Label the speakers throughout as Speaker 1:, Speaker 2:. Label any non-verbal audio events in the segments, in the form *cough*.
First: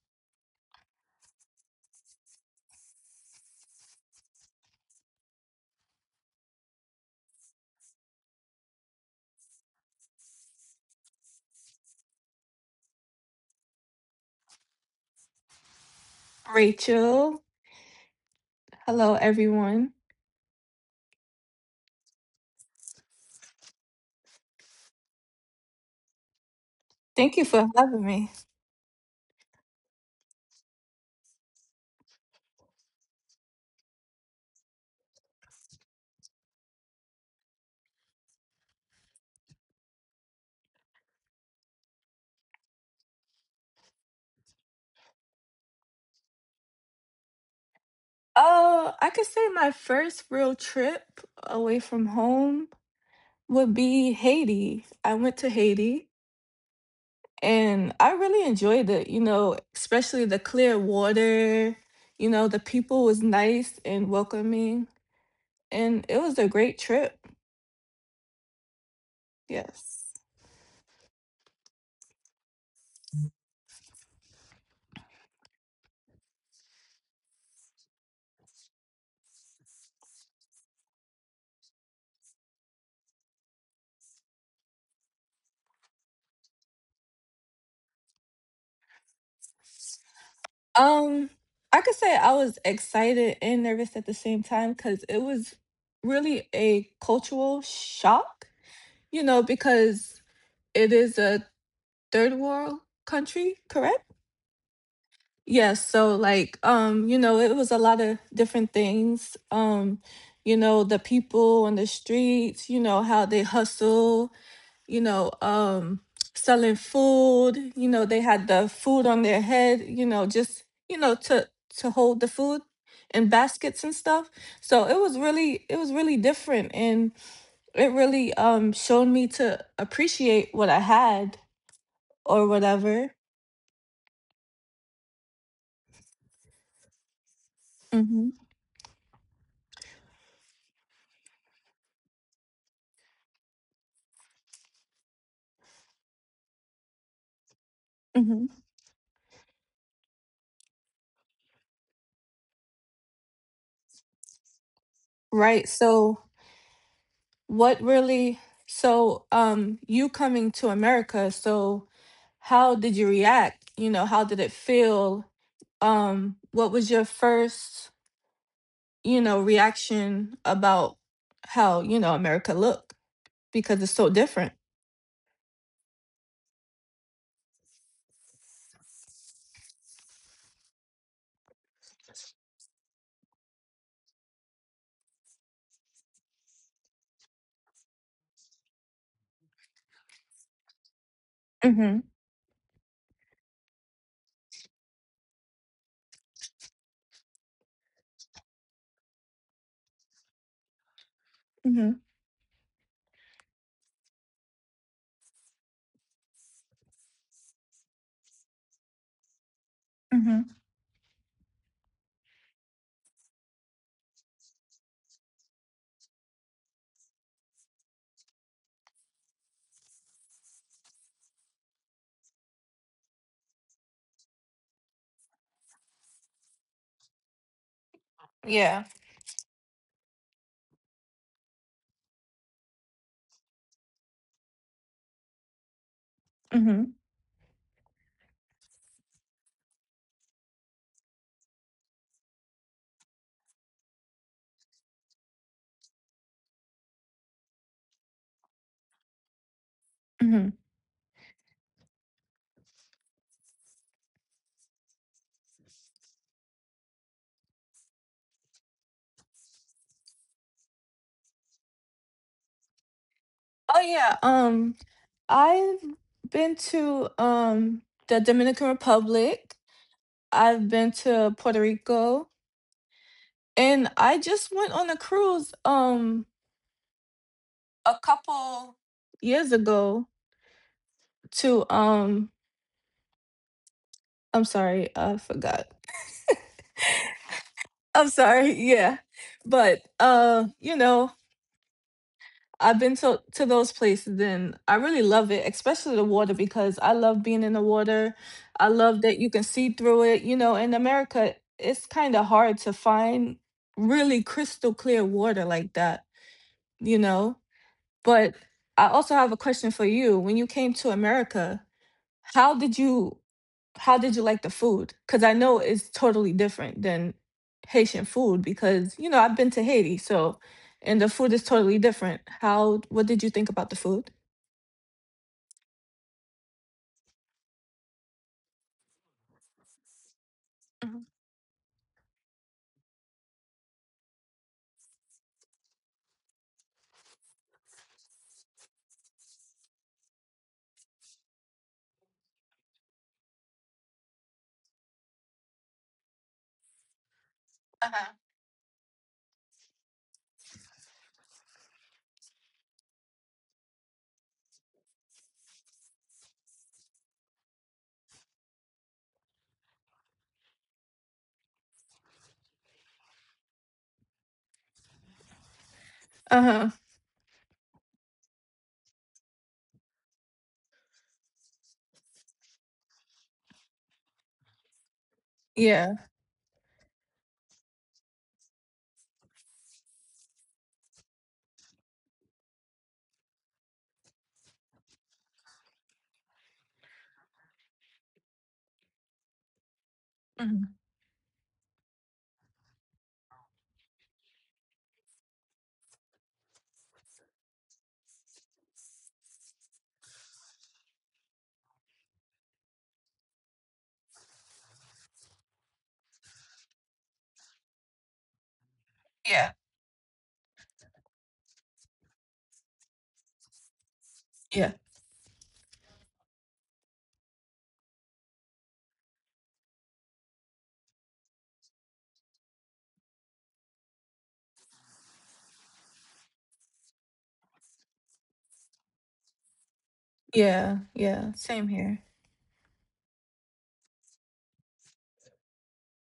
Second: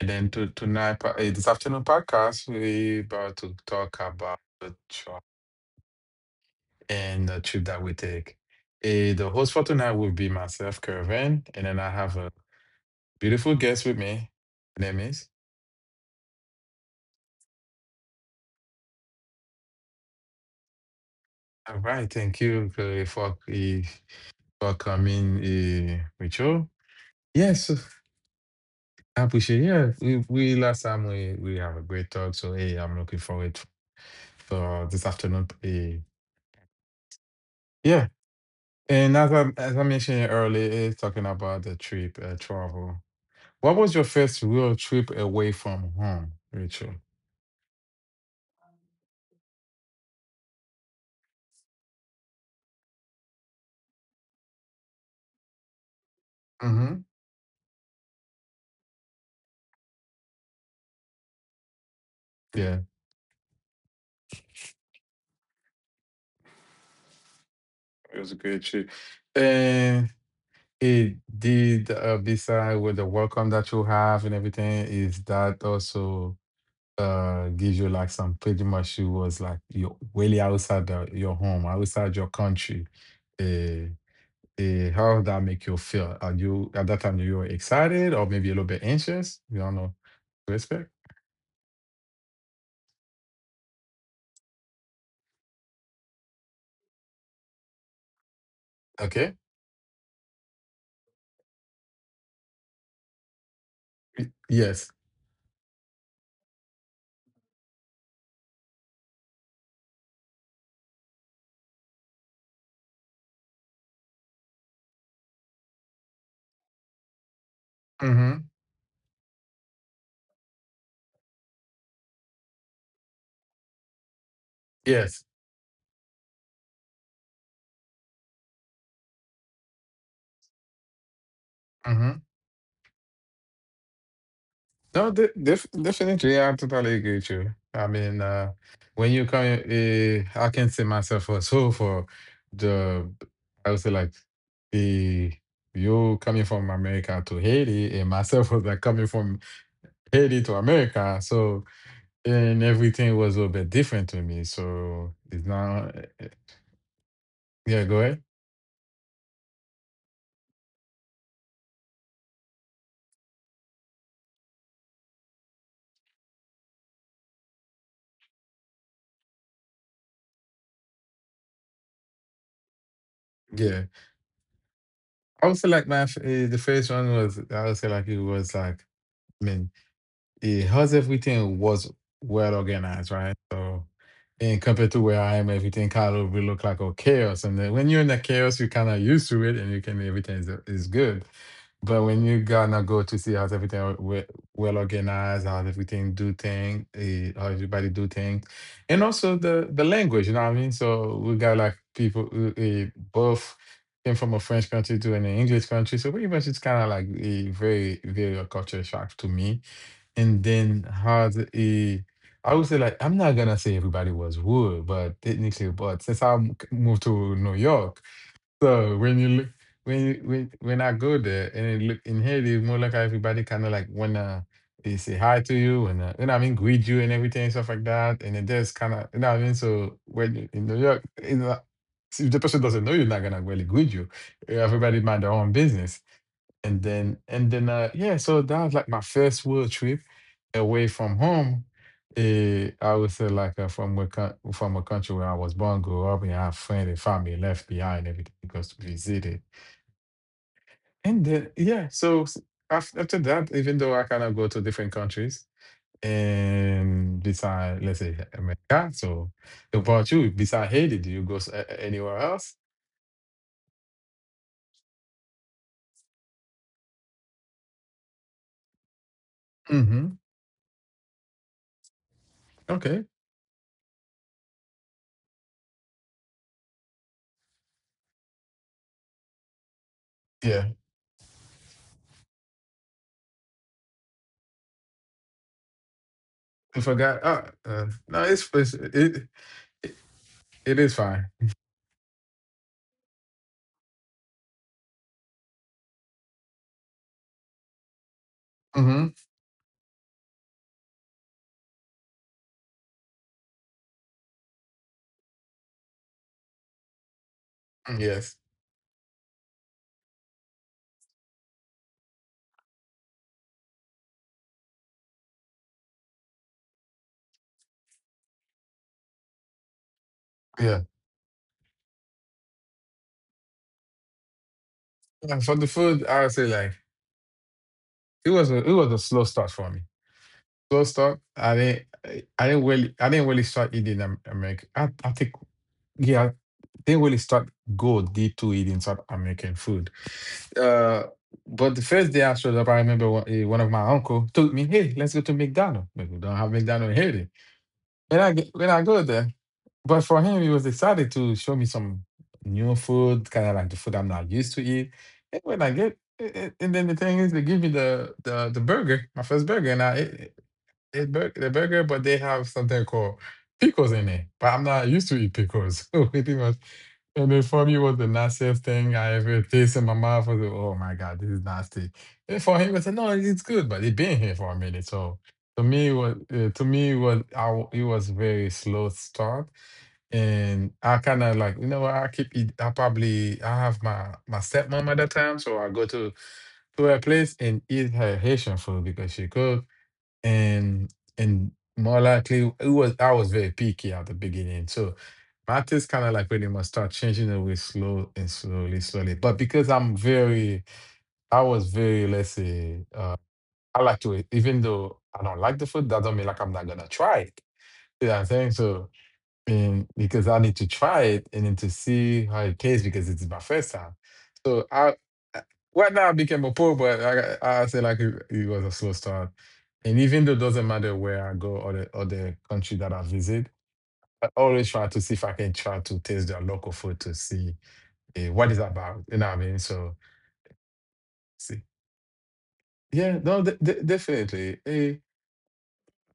Speaker 1: And then to tonight, this afternoon podcast, we about to talk about the trip and the trip that we take. Eh, the host for tonight will be myself, Kervin, and then I have a beautiful guest with me. Her name is.
Speaker 2: Rachel. Hello, everyone.
Speaker 1: All right, thank you for for coming with you.
Speaker 2: Thank you for
Speaker 1: Yes.
Speaker 2: having me.
Speaker 1: I appreciate. Yeah, we last time we have a great talk. So hey, I'm looking forward for this afternoon. Yeah, and as I mentioned earlier, it's talking about the trip travel. What was your first real trip away from home, Rachel?
Speaker 2: Oh, I could say my first real trip away from home would be Haiti. I went to Haiti
Speaker 1: Mm-hmm.
Speaker 2: and I really enjoyed it, you know, especially the clear water. You know, the
Speaker 1: Yeah,
Speaker 2: people was nice and welcoming, and it was a great trip.
Speaker 1: it was a great trip, and
Speaker 2: Yes.
Speaker 1: it did. Beside with the welcome that you have and everything, is that also gives you like some pretty much you was like you're really outside the, your home, outside your country. Uh, how does that make you feel? Are you at that time you were excited or maybe a little bit anxious? You don't know. Respect.
Speaker 2: Um, I could say I was excited and nervous at the same time because it was really a cultural shock, you
Speaker 1: Okay.
Speaker 2: know, because it is a third world country, correct?
Speaker 1: Yes.
Speaker 2: Yes, so like you know, it was a lot of different things. You know, the people on the streets, you know, how they hustle, you know, selling food, you know, they
Speaker 1: Mm-hmm.
Speaker 2: had the food on their head, you know, just, you know, to hold the food in baskets and stuff. So
Speaker 1: Yes.
Speaker 2: it was really different, and it really showed me to appreciate what I had
Speaker 1: Mm-hmm.
Speaker 2: or whatever.
Speaker 1: No, definitely, yeah, I totally agree with you. I mean,
Speaker 2: Hmm.
Speaker 1: when you come, I can say myself also for the, I would say like the you coming from America to Haiti, and myself *laughs*
Speaker 2: Hmm.
Speaker 1: was like coming from Haiti to America. So and everything was a little bit different to me. So it's
Speaker 2: Right.
Speaker 1: not,
Speaker 2: So
Speaker 1: yeah.
Speaker 2: what
Speaker 1: Go ahead.
Speaker 2: really? So you coming to America? So how did you react? You know, how did it feel? What was your first, you know, reaction about how, you know, America looked,
Speaker 1: Yeah,
Speaker 2: because it's so different.
Speaker 1: I would say like my the first one was I would say like it was like. I mean yeah, hers everything was well organized, right? So, and compared to where I am, everything kind of will look like a chaos. And then when you're in the chaos, you kind of used to it, and you can everything is good. But
Speaker 2: Mm-hmm.
Speaker 1: when you gonna go to see how everything are well organized, how everything do thing, how everybody do things, and also the language, you know what I mean. So we got like
Speaker 2: Mm-hmm.
Speaker 1: people who both came from a French country to an English country, so pretty much it's kind of like a very a culture shock to me and
Speaker 2: Mm-hmm.
Speaker 1: then has a I would say like I'm not gonna say everybody was wood, but technically, but since I moved to New York, so when you look when when I go there and it look in Haiti, it's more like everybody kind of like wanna they say hi to you and you know what I mean greet you and everything and stuff like that, and it just
Speaker 2: Yeah.
Speaker 1: kind of you know what I mean. So when you in New York, you know, if the person doesn't know you, not gonna really greet you. Everybody mind their own business. And
Speaker 2: Mm-hmm.
Speaker 1: then and then uh yeah, so that was like my first world trip away from home. I would say like from a from a country where I was born, grew up, and I have friends and family left behind everything because to visit it. And then yeah, after that, even though I kind of go to different countries and beside let's say America, so about you, beside Haiti, do you go anywhere else?
Speaker 2: Oh yeah, I've been to the Dominican Republic.
Speaker 1: Mm-hmm.
Speaker 2: I've been to Puerto Rico,
Speaker 1: Okay.
Speaker 2: and I just went on a cruise a couple years ago
Speaker 1: Yeah,
Speaker 2: to I'm sorry, I forgot.
Speaker 1: I forgot.
Speaker 2: I'm
Speaker 1: No,
Speaker 2: sorry, *laughs*
Speaker 1: it's
Speaker 2: yeah.
Speaker 1: it.
Speaker 2: But
Speaker 1: It
Speaker 2: you
Speaker 1: is
Speaker 2: know,
Speaker 1: fine.
Speaker 2: I've been to those places and I really love it, especially the water because I love being in the water. I
Speaker 1: Hmm.
Speaker 2: love that you can see through it. You know, in America, it's kind of hard to find really crystal clear water like that, you know?
Speaker 1: Yes.
Speaker 2: But I also have a question for you. When you came to America, how did you how did you like the food? Because I know it's totally different than Haitian food because, you know, I've been to Haiti, so,
Speaker 1: Yeah.
Speaker 2: and the food is totally different. How, what did you think about the food?
Speaker 1: Yeah, for the food, I would say like it was a slow start for me. Slow
Speaker 2: Hmm.
Speaker 1: start. I didn't really I didn't really start eating American. I think yeah, I didn't really start go deep to eating South American food. Uh, but the first day I showed up, I remember one of my uncle told me, "Hey, let's go to McDonald's. But we don't have McDonald's in Haiti." When
Speaker 2: Uh-huh.
Speaker 1: I get, when I go there, but for him, he was excited to show me some new food, kind of like the food I'm not used to eat. And when I get, and then the thing is, they give me the burger, my first burger, and I ate, the burger, but they have something called pickles in it. But I'm not used to eat pickles. *laughs* So pretty much.
Speaker 2: Uh-huh.
Speaker 1: And then for me was the nastiest thing I ever tasted in my mouth. I was like, oh my God, this is nasty. And for him, I said, no, it's good, but it been here for a minute. So to me, it
Speaker 2: Yeah.
Speaker 1: was to me it was it was very slow start. And I kind of like, you know what, I keep eat, I probably, I have my stepmom at that time. So I go to her place and eat her Haitian food because she cook
Speaker 2: Hmm.
Speaker 1: and and more likely it was I was very picky at the beginning. So matters kind of like really must start changing away slow and slowly, slowly. But because I was very let's say I like to even though I don't like the food, that don't mean like I'm not gonna try it. You know what I'm saying? So
Speaker 2: Yeah.
Speaker 1: because I need to try it and then to see how it tastes because it's my first time. So
Speaker 2: Yeah.
Speaker 1: I, I- right now I became a pro, but I say like it was a slow start. And even though it doesn't matter where I go or the country that I visit, I always try to see if I can try to taste their local food to see what it's about. You know what I mean? So
Speaker 2: Yeah. Yeah.
Speaker 1: see,
Speaker 2: Same here.
Speaker 1: yeah, no, definitely.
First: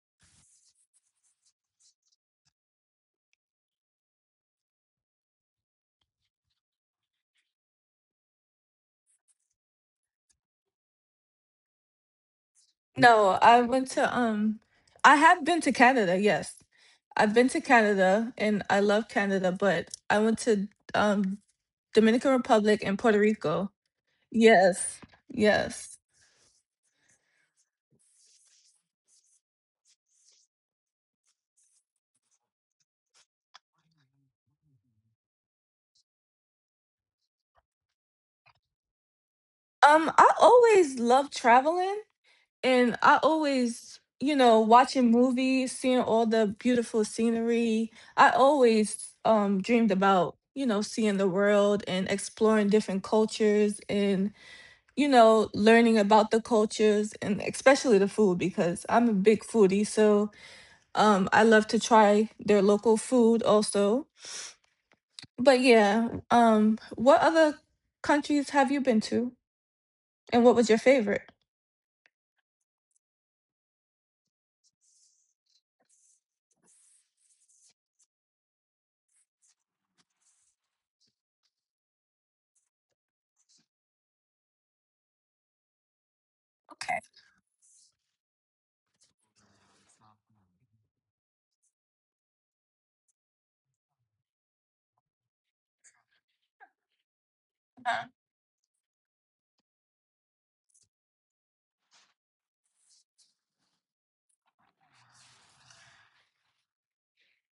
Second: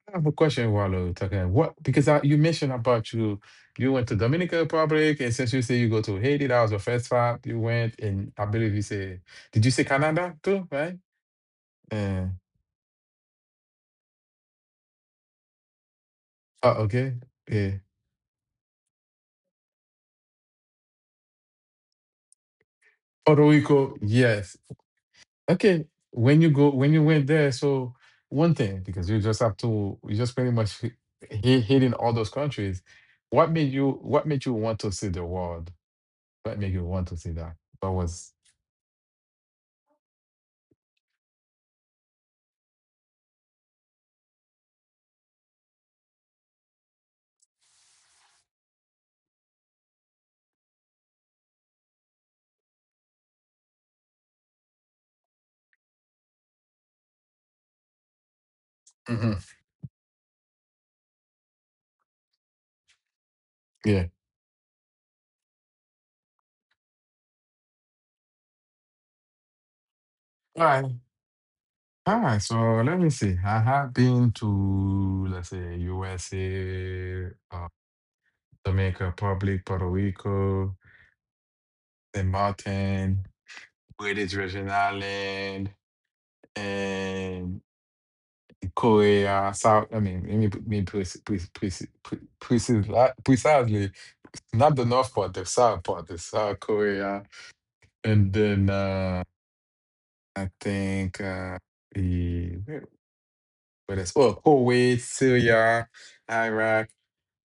Speaker 1: I have a question, Wallo. Taka. What because you mentioned about you went to Dominican Republic and since you say you go to Haiti, that was your first stop. You went and I believe you say, did you say Canada too, right? Uh,
Speaker 2: No, I went to, I have been to Canada, yes.
Speaker 1: oh, okay.
Speaker 2: I've been to
Speaker 1: Yeah.
Speaker 2: Canada and I love Canada, but I went to um Dominican Republic and Puerto
Speaker 1: Puerto
Speaker 2: Rico.
Speaker 1: Rico, yes.
Speaker 2: Yes.
Speaker 1: Okay.
Speaker 2: Yes.
Speaker 1: When you go when you went there, so one thing, because you just have to you just pretty much hitting all those countries. What made you want to see the world? What made you want to see that? What was
Speaker 2: I always love traveling and I always, you know, watching movies, seeing all the beautiful scenery. I always dreamed about, you know, seeing the world and exploring different cultures and, you know, learning about the cultures and especially the food because I'm a big
Speaker 1: Mhm.
Speaker 2: foodie, so I love to try their local food also. But yeah, what other countries have you been to and what was your
Speaker 1: Yeah.
Speaker 2: favorite?
Speaker 1: Ah, so let me see. I have been to, let's say, USA, Dominican Republic, Puerto Rico, St. Martin, British Virgin Island,
Speaker 2: Okay.
Speaker 1: and Korea, South. I mean, let me put- me preci- preci- preci- pre- precis- precisely not the north part, the South Korea, and then I think the where, where is, oh, Kuwait, Syria. Iraq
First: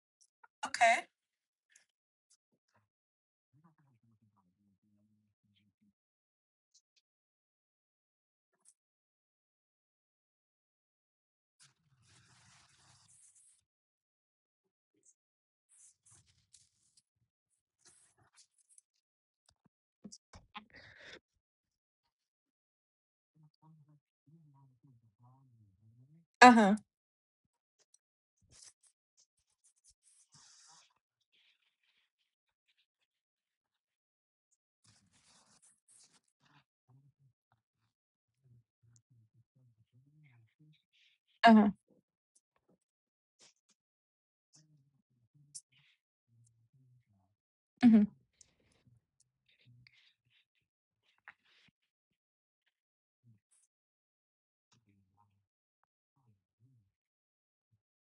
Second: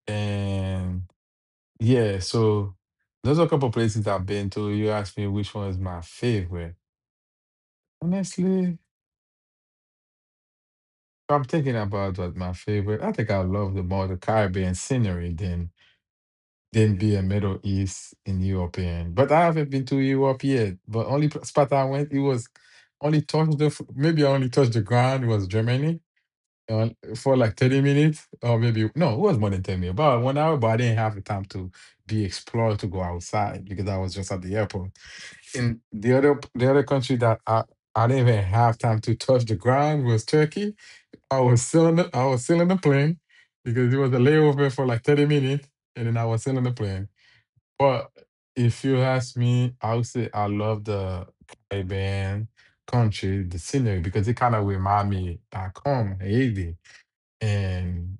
Speaker 1: and
Speaker 2: Okay.
Speaker 1: yeah, so those are a couple places I've been to. You asked me which one is my favorite. Honestly, if I'm thinking about what my favorite. I think I love the more the Caribbean scenery than be a Middle East and European. But I haven't been to Europe yet. But only spot I went, it was only touched the maybe I only touched the ground was Germany.
Speaker 2: Uh-huh.
Speaker 1: On for like 30 minutes or maybe no it was more than 10 minutes about 1 hour, but I didn't have the time to be explored to go outside because I was just at the airport in the other the other country that I didn't even have time to touch the ground was Turkey.
Speaker 2: Uh-huh.
Speaker 1: I was still in the plane because it was a layover for like 30 minutes and then I was still in the plane.
Speaker 2: Hmm.
Speaker 1: But if you ask me I would say I love the Caribbean country the scenery because it kind of remind me back home Haiti, and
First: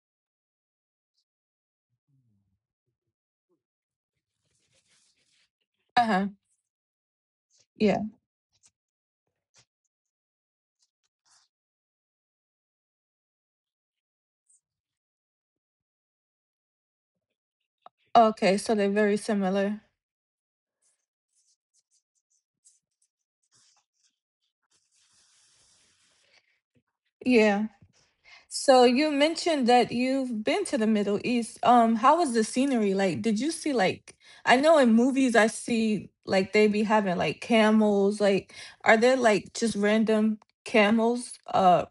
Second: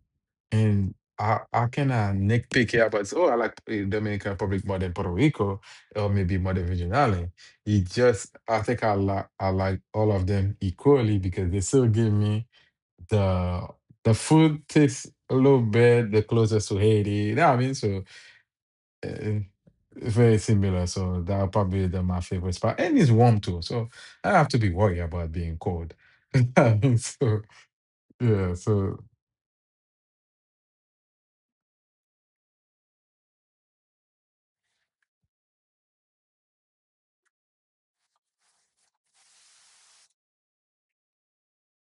Speaker 1: and I cannot nitpick here, but oh, I like Dominican Republic more than Puerto Rico, or
Speaker 2: Uh-huh.
Speaker 1: maybe more than Virgin Island. It
Speaker 2: Yeah.
Speaker 1: just I think I like all of them equally because they still give me the the food tastes a little bit the closest to Haiti. You know what I mean? So
Speaker 2: Okay, so they're very
Speaker 1: uh,
Speaker 2: similar.
Speaker 1: very similar. So that probably my favorite spot, and it's warm too. So I don't have to be worried about being cold. *laughs* So
Speaker 2: Yeah.
Speaker 1: yeah,
Speaker 2: So
Speaker 1: so.
Speaker 2: you mentioned that you've been to the Middle East. How was the scenery like? Did you see like, I know in movies I see like they be having like camels, like are there like just random camels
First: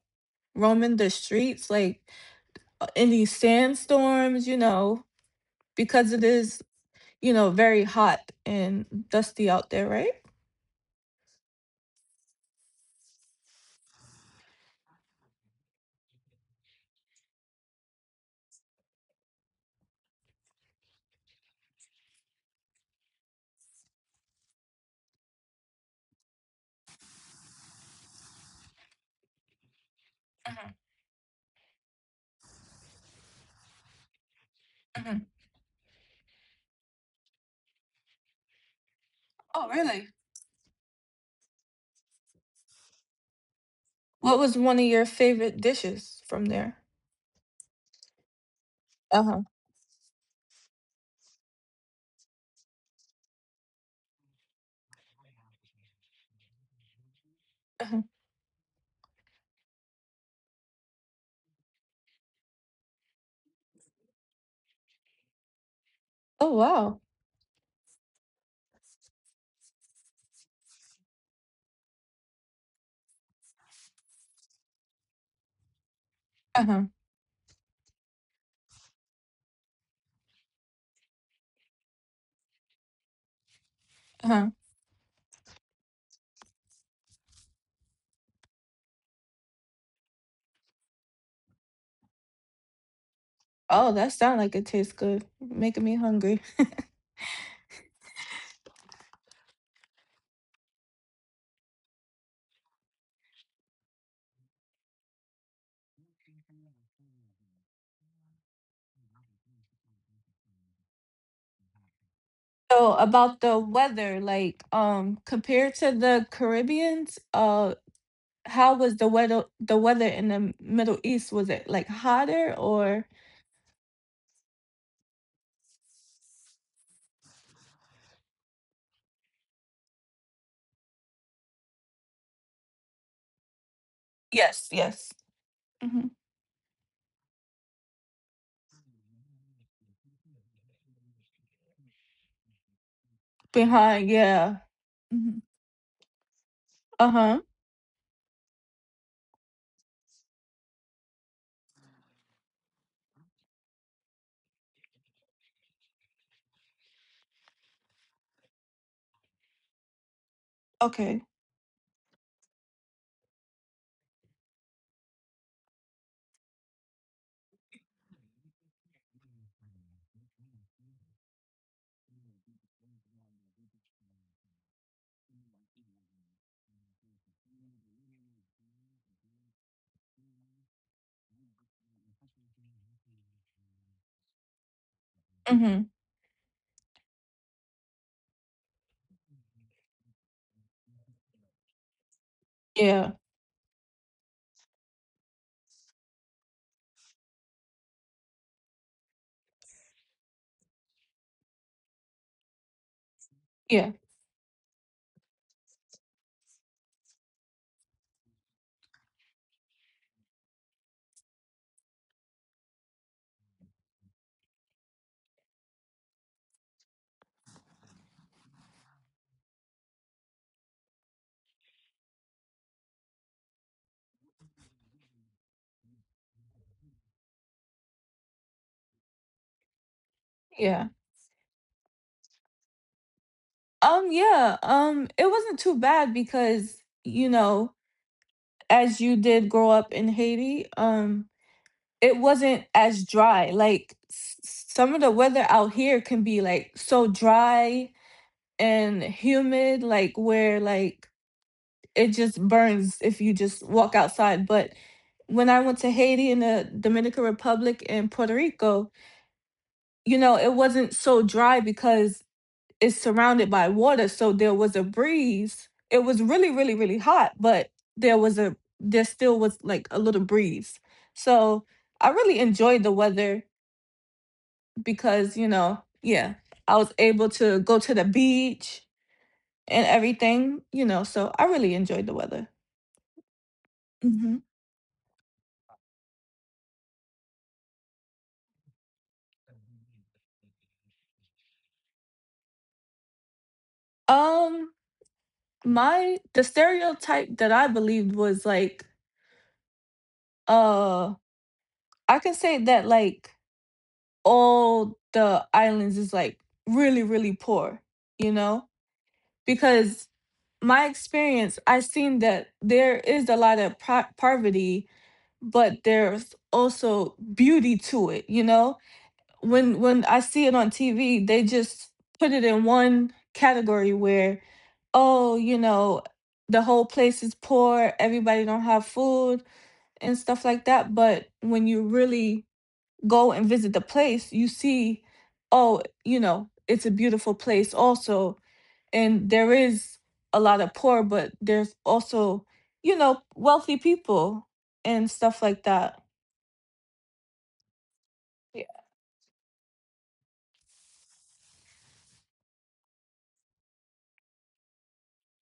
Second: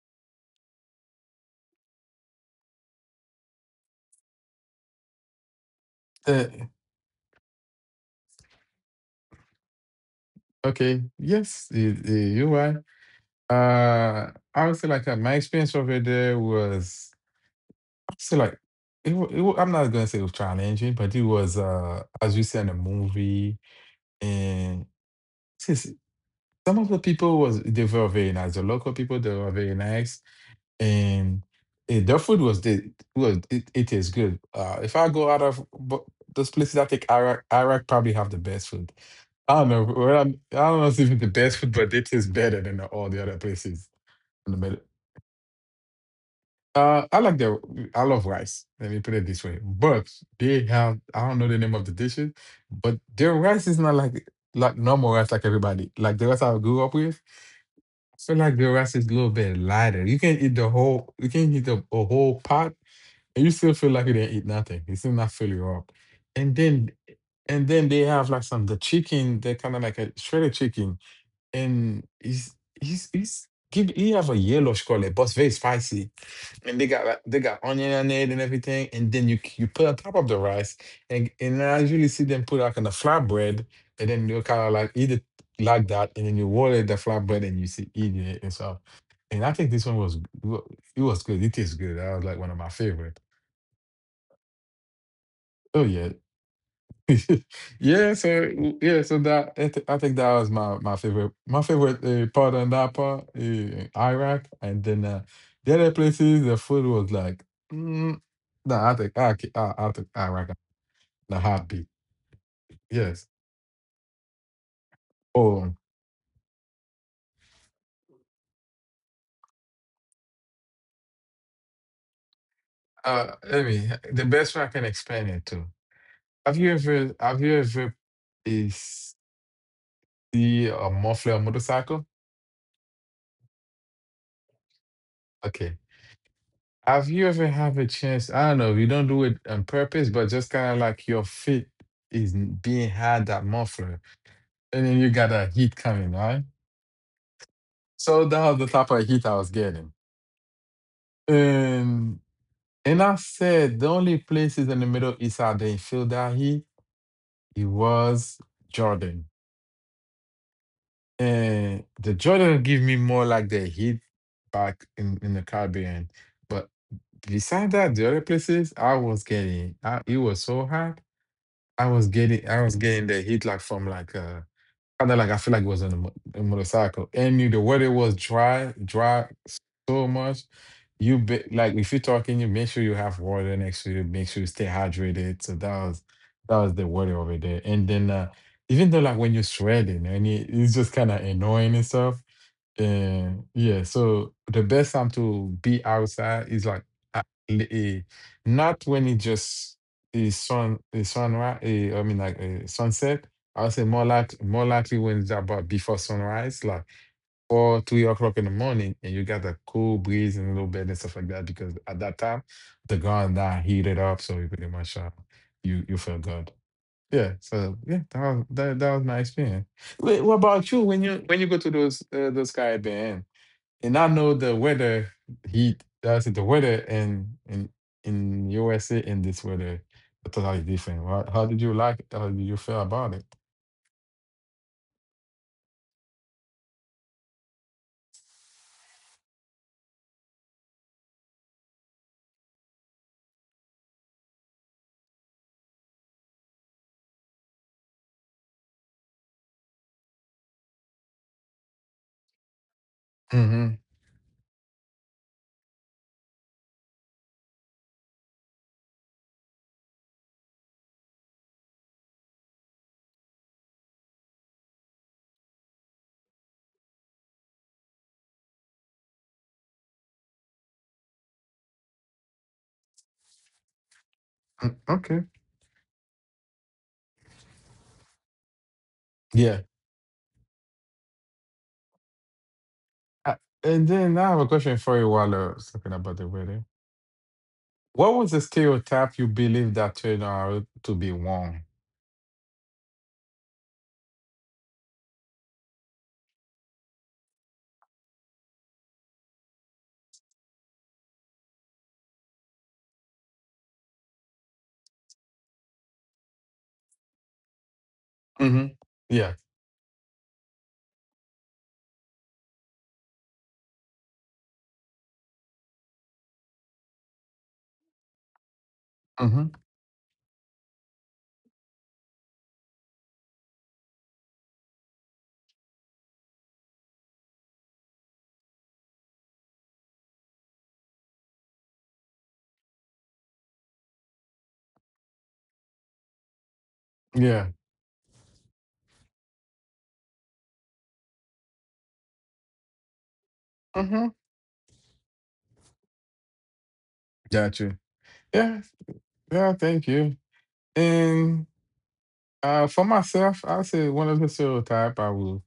Speaker 2: roaming the streets like in these sandstorms, you know, because it is,
Speaker 1: eh,
Speaker 2: you know, very hot and dusty out there, right?
Speaker 1: Okay. Yes, you're right. I would say like my experience over there was I would say like I'm not gonna say it was challenging, but it was as you see in the movie, and since some of the people was they were very nice. The local people they were very nice
Speaker 2: Hmm.
Speaker 1: and their food was it is good. If I go
Speaker 2: Hmm.
Speaker 1: out of those places, I think Iraq probably have the best food. I don't
Speaker 2: Oh,
Speaker 1: know.
Speaker 2: really?
Speaker 1: Well, I don't know if it's even the best food, but it is better than all the other places
Speaker 2: What
Speaker 1: in the
Speaker 2: was
Speaker 1: middle.
Speaker 2: one of your favorite dishes from there?
Speaker 1: I like the I love rice. Let me put it this
Speaker 2: Uh-huh,
Speaker 1: way. But they have I don't know the name of the dishes, but their rice is not like like normal rice like everybody like the rice I grew up with.
Speaker 2: uh-huh.
Speaker 1: I feel like the rice is a little bit lighter. You can eat the whole. You can eat a whole pot and you still feel like you didn't eat nothing. It still not fill you up. And
Speaker 2: Oh,
Speaker 1: then
Speaker 2: wow.
Speaker 1: and then they have like some the chicken, they're kind of like a shredded chicken. And he's give he have a yellowish color, but it's very spicy. And they
Speaker 2: Uh-huh,
Speaker 1: got like, they got onion on it and everything. And then you put on top of the rice. And I usually see them put like on the flatbread and then you
Speaker 2: uh-huh.
Speaker 1: kind of like eat it like that. And then you roll it the flatbread and you see eating it and stuff. And I think this one was it was good. It tastes good. That was like one of my favorite.
Speaker 2: Oh, that sounds like it tastes good,
Speaker 1: Oh
Speaker 2: making me
Speaker 1: yeah,
Speaker 2: hungry.
Speaker 1: *laughs* yeah. So yeah, so I think that was my my favorite part on that part, Iraq, and then the other places the food was like, mm, nah, I think I ca- I think Iraq the heartbeat.
Speaker 2: So,
Speaker 1: Yes.
Speaker 2: about the weather, like,
Speaker 1: Oh,
Speaker 2: compared to the Caribbeans, how was the weather in the Middle East? Was it, like, hotter or
Speaker 1: let me the best way I can explain it to. Have you ever is see a muffler motorcycle?
Speaker 2: Yes, yes.
Speaker 1: Okay.
Speaker 2: Mhm.
Speaker 1: Have you ever have a chance? I don't know, you don't do it on purpose, but just kind of like your feet is being had that muffler,
Speaker 2: Behind, yeah.
Speaker 1: and then you got
Speaker 2: Mhm.
Speaker 1: a heat coming, right?
Speaker 2: Uh-huh.
Speaker 1: So that was the type of heat I was getting. And and I said the only places in the Middle East I didn't feel that heat, it was Jordan.
Speaker 2: Okay.
Speaker 1: And the Jordan give me more like the heat back in the Caribbean. But beside that, the other places I was getting, I, it was so hot. I was getting the heat like from like kind of like I feel like it was on a motorcycle and the weather was dry dry so much you be, like if you're talking you make sure you have water next to you make sure you stay hydrated so
Speaker 2: Mhm.
Speaker 1: that was the weather over there and then even though like when you're sweating and it's just kind of annoying and stuff
Speaker 2: Yeah,
Speaker 1: and yeah, so the best time to be outside is like uh, li- eh, not when it just is sun is sunrise. I mean, like sunset. I'll say
Speaker 2: yeah,
Speaker 1: more like more likely when it's about before sunrise, like four three o'clock in the morning, and you got the cool breeze and a little bit and stuff like that. Because at that time, the ground that heated up, so you pretty much you feel good. Yeah. So yeah, that was my experience. Wait, what about you when you go to those Caribbean? And I know the weather heat I that's the weather in USA in this weather are totally
Speaker 2: yeah.
Speaker 1: different. How did you like it? How did you feel about it?
Speaker 2: Yeah, it wasn't too bad because, you know, as you did grow up in Haiti, it wasn't as dry. Like some of the weather out here can be like so dry and humid, like where like it just burns if you just
Speaker 1: Hmm.
Speaker 2: walk outside. But when I went to Haiti and the Dominican Republic and Puerto Rico, you know, it wasn't so dry because is surrounded by water, so there was a breeze. It was really really hot, but there was a there still was like a little breeze, so I really enjoyed the weather
Speaker 1: Okay.
Speaker 2: because, you know, yeah, I was able to go to the beach
Speaker 1: Yeah.
Speaker 2: and everything, you know, so I really enjoyed the weather.
Speaker 1: Uh, And then I
Speaker 2: Hmm.
Speaker 1: have a question for you while talking about the weather. What was the stereotype you believe that turned out to be wrong?
Speaker 2: Um, my the stereotype that I believed was like uh I can say that like all the islands is like really really poor, you know,
Speaker 1: Hmm. Yeah.
Speaker 2: because my experience, I've seen that there is a lot of poverty, but there's also beauty to it, you know.
Speaker 1: Hmm.
Speaker 2: When I see it on TV, they just put it in one category where, oh, you know, the whole place is poor, everybody don't have food and stuff like that. But when you really go and visit the place, you see, oh, you know, it's a beautiful
Speaker 1: Yeah.
Speaker 2: place also. And there is a lot of poor, but there's also, you know, wealthy
Speaker 1: Hmm.
Speaker 2: people and stuff like that.
Speaker 1: Gotcha. Yeah.
Speaker 2: Yeah.
Speaker 1: Yeah. Thank you. And for myself, I say one of the stereotype I will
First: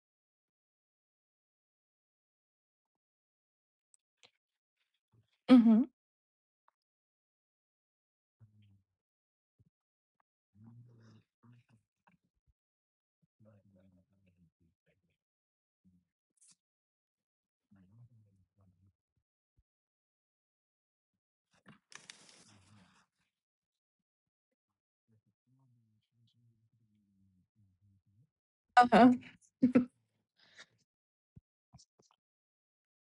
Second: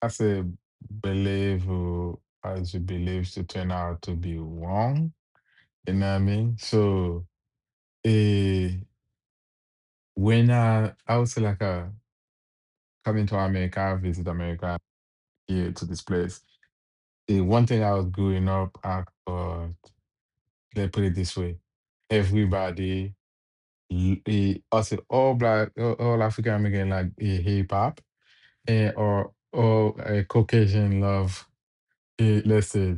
Speaker 1: as a believer, as you believe to turn out to be wrong.
Speaker 2: Mm-hmm.
Speaker 1: You know what I mean? So eh, when I was like coming to America, I visit America here to this place. The one thing I was growing up at, let's put it this way, everybody, also all black, all African American like hip hop and
Speaker 2: Uh-huh.
Speaker 1: or Caucasian love, let's say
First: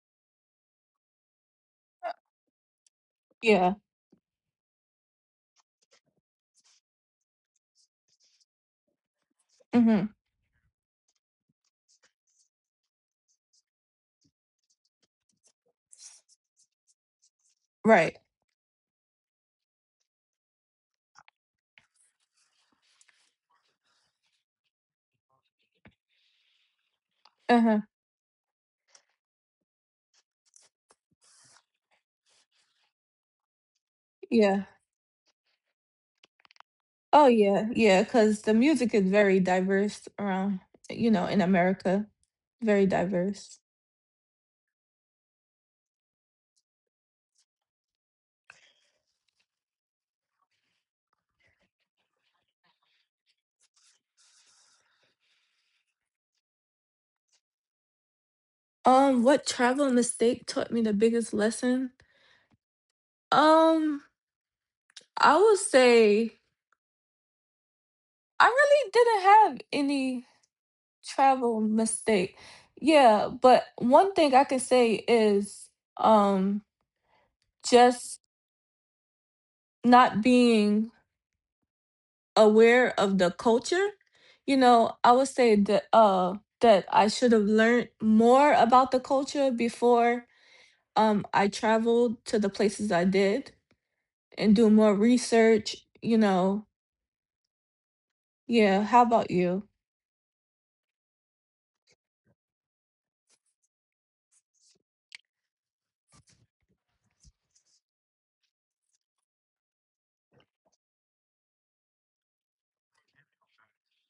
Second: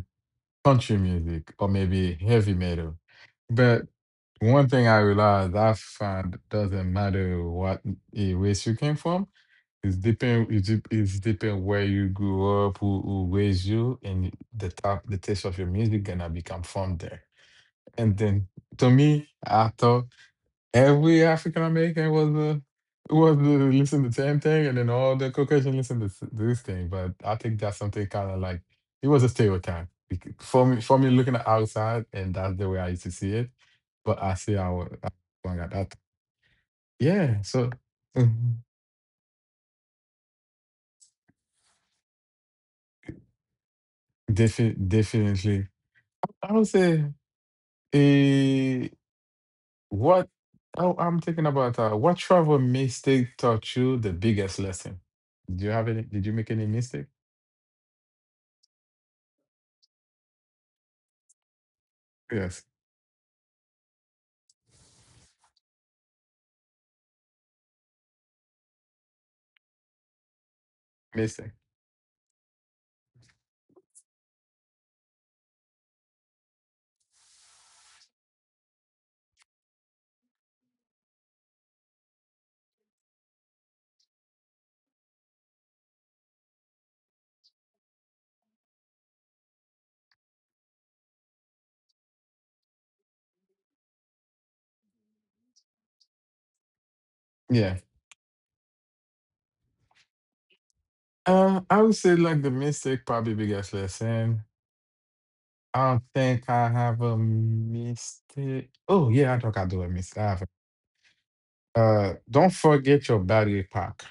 Speaker 1: country music or maybe heavy metal.
Speaker 2: Yeah.
Speaker 1: But one thing I realized I found doesn't matter what race you came from. It's
Speaker 2: Mm-hmm.
Speaker 1: depend. It's depend where you grew up, who raised you, and the taste of your music gonna become from there.
Speaker 2: Right.
Speaker 1: And then to me, I thought. Every African American was the was listen to the same thing, and then all the Caucasian listen to this thing. But I think that's
Speaker 2: Uh-huh.
Speaker 1: something kind of like it was a stereotype for me. For me, looking at outside, and that's the way I used to see it. But I see
Speaker 2: Yeah.
Speaker 1: how I got that.
Speaker 2: Oh
Speaker 1: Yeah,
Speaker 2: yeah.
Speaker 1: so
Speaker 2: Yeah. 'Cause the
Speaker 1: mhm,
Speaker 2: music is very diverse around, you know, in America. Very diverse.
Speaker 1: definitely, I would say eh, what oh, I'm thinking about. What travel mistake taught you the biggest lesson? Do you have any? Did you make any mistake?
Speaker 2: What travel mistake taught me the biggest lesson?
Speaker 1: Yes,
Speaker 2: Um, I would say I really didn't have any
Speaker 1: mistake.
Speaker 2: travel mistake. Yeah, but one thing I can say is um just not being aware of the culture. You know, I would say that that I should have learned more about the culture before I traveled to the places I did, and do more research, you know.
Speaker 1: Yeah.
Speaker 2: Yeah, how about you?
Speaker 1: I would say like the mistake probably biggest lesson. I don't think I have a mistake. Oh yeah, I think I do a mistake. I have a- don't forget your battery pack.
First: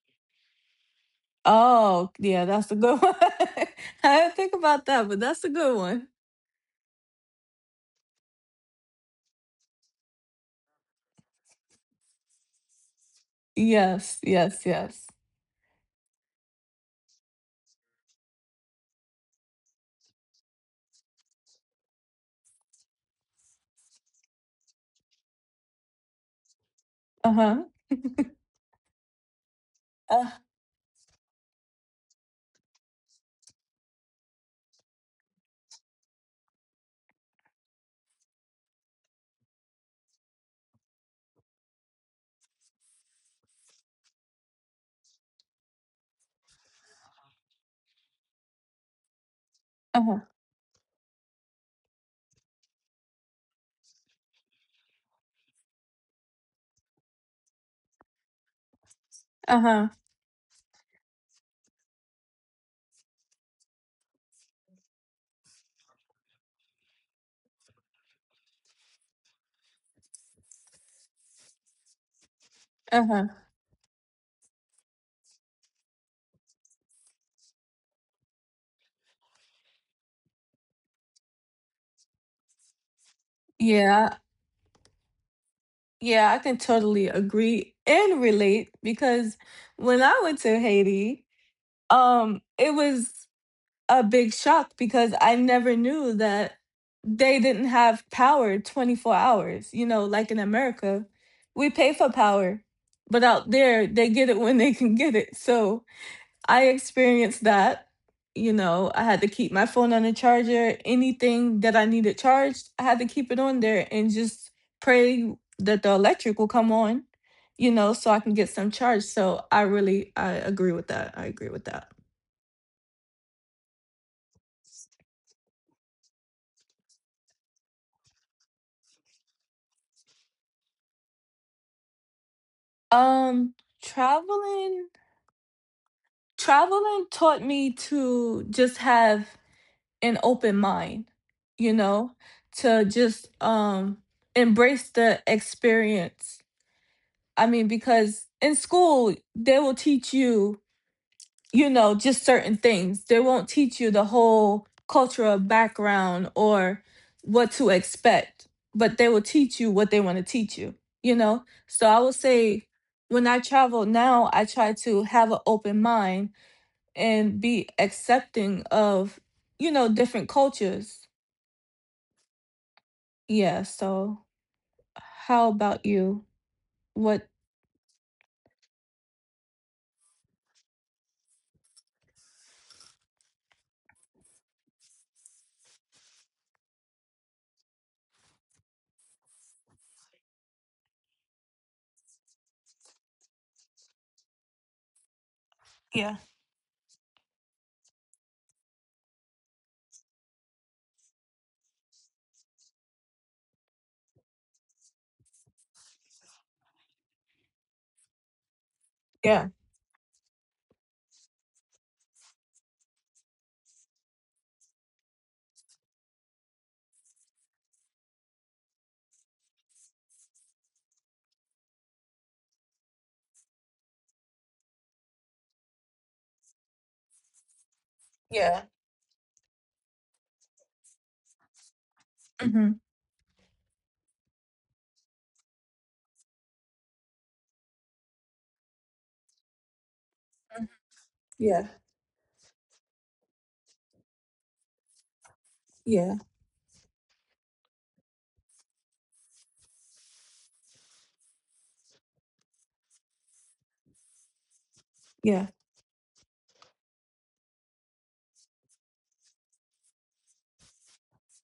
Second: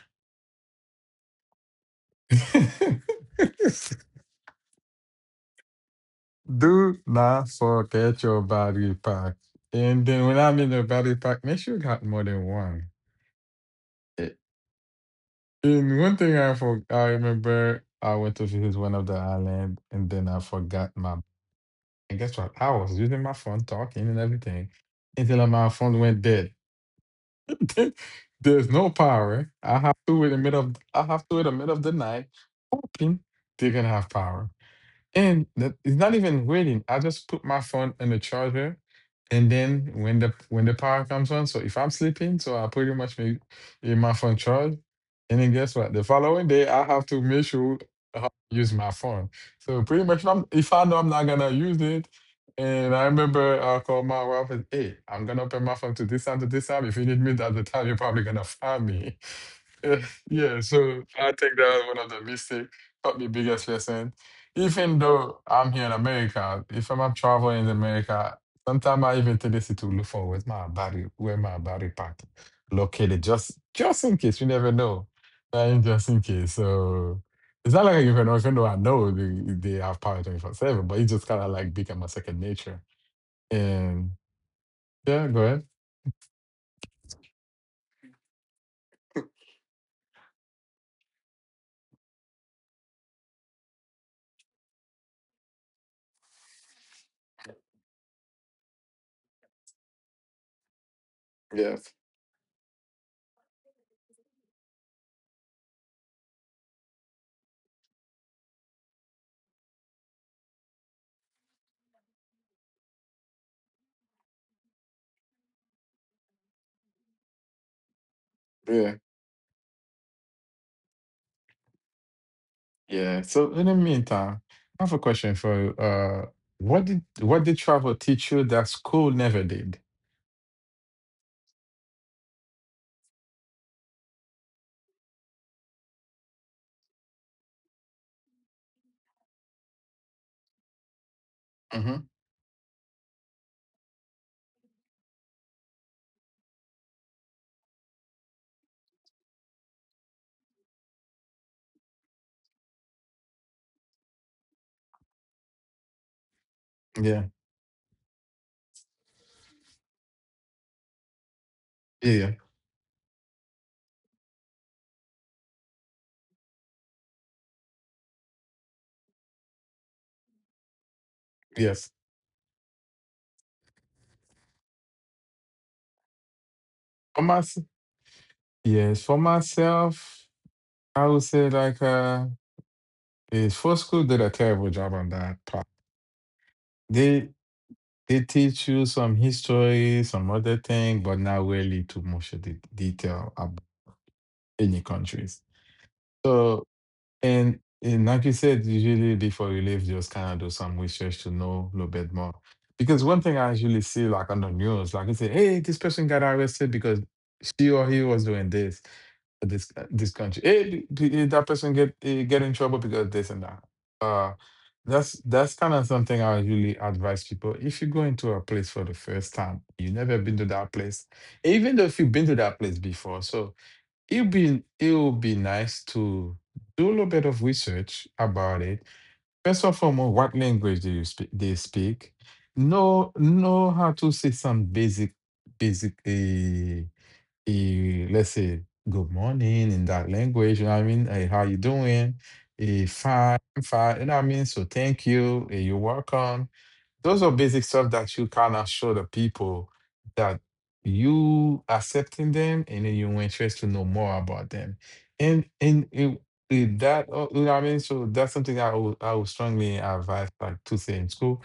Speaker 2: Oh, yeah, that's a good
Speaker 1: *laughs*
Speaker 2: one. *laughs* I didn't think about that, but that's a good one.
Speaker 1: Do not forget your battery pack. And then when I'm in the battery pack, make sure you got more than one.
Speaker 2: Yes,
Speaker 1: A-
Speaker 2: yes, yes.
Speaker 1: And one thing I remember I went to visit one of the island and then I forgot my and guess what? I was using my phone, talking and everything, until my phone went dead.
Speaker 2: Uh-huh.
Speaker 1: *laughs* There's no power.
Speaker 2: Uh,
Speaker 1: I have to in the middle of the night, hoping they're gonna have power. And the, it's not even waiting. I just put my phone in the charger, and then when the power comes on, so if I'm sleeping, so I pretty much make in my phone charge, and then guess what? The following day, I have to make sure how to use my phone. So pretty much,
Speaker 2: uh-huh.
Speaker 1: if I know I'm not gonna use it, and I remember I called my wife and hey, I'm gonna open my phone to this time to this time. If you need me at the time, you're probably gonna find me. *laughs*
Speaker 2: Uh-huh.
Speaker 1: Yeah, yeah, so I think that was one of the mistake, probably biggest lesson. Even though I'm here in America, if I'm traveling in America, sometimes I even tendency to look for where's my body, where my body part located,
Speaker 2: Uh-huh.
Speaker 1: just in case. You never know. Right? Just in case. So it's not like even though I know they have power 24 7, but it just kind of like become a second nature. And
Speaker 2: Yeah.
Speaker 1: yeah, go ahead.
Speaker 2: Yeah, I can totally agree and relate because when I went to Haiti, it was a big shock because I never knew that they didn't have power 24 hours, you know, like in America. We pay
Speaker 1: Yes.
Speaker 2: for power, but out there they get it when they can get it. So I experienced that. You know, I had to keep my phone on the charger. Anything that I needed charged, I had to keep it on there and just pray that the electric will come on, you know, so I can get some
Speaker 1: Yeah.
Speaker 2: charge. So I agree with that. I agree with that.
Speaker 1: Yeah. So in the meantime, I have a question for you. What did travel teach you that school never did?
Speaker 2: Um, traveling traveling taught me to just have an open mind, you
Speaker 1: Mm-hmm.
Speaker 2: know, to just embrace the experience. I mean, because in school, they will teach you, you know, just certain things. They won't teach you the whole cultural background or
Speaker 1: Yeah.
Speaker 2: what to expect, but they will teach you what they want to teach you, you know? So I
Speaker 1: Yeah.
Speaker 2: would
Speaker 1: Yeah.
Speaker 2: say when I travel now, I try to have an open mind and be accepting of, you know, different cultures.
Speaker 1: Yes.
Speaker 2: Yeah. So how about you?
Speaker 1: For
Speaker 2: What?
Speaker 1: myself, yes. For myself, I would say like is first school did a terrible job on that part. They they teach you some history, some other thing, but not really too much of the detail about any countries.
Speaker 2: Yeah.
Speaker 1: So. And like you said, usually before you leave, just kind of do some research to know a little bit more. Because one thing I usually see like on the news, like you say, hey, this person got arrested because she or he was doing this for
Speaker 2: Yeah.
Speaker 1: this this country. Hey, that person get get in trouble because this and that. Uh, that's kind of something I usually advise people. If you go into a place for the first time, you never been to that place, even though if you've been to that place before, so. It would be nice to do a little bit of research about
Speaker 2: Yeah.
Speaker 1: it. First and foremost, what language do you speak? They speak.
Speaker 2: Hmm.
Speaker 1: Know how to say some basic basic let's say good morning in that language. You know what I mean? Eh, how you
Speaker 2: Yeah.
Speaker 1: doing? A fine, fine. You know what I mean? So thank you. You're
Speaker 2: Yeah.
Speaker 1: welcome, those are basic stuff that you kind of show the people that you accepting them and then you're interested to know more about them and
Speaker 2: Yeah.
Speaker 1: and it, it- that you know what I mean, so that's something I would strongly advise like to say in school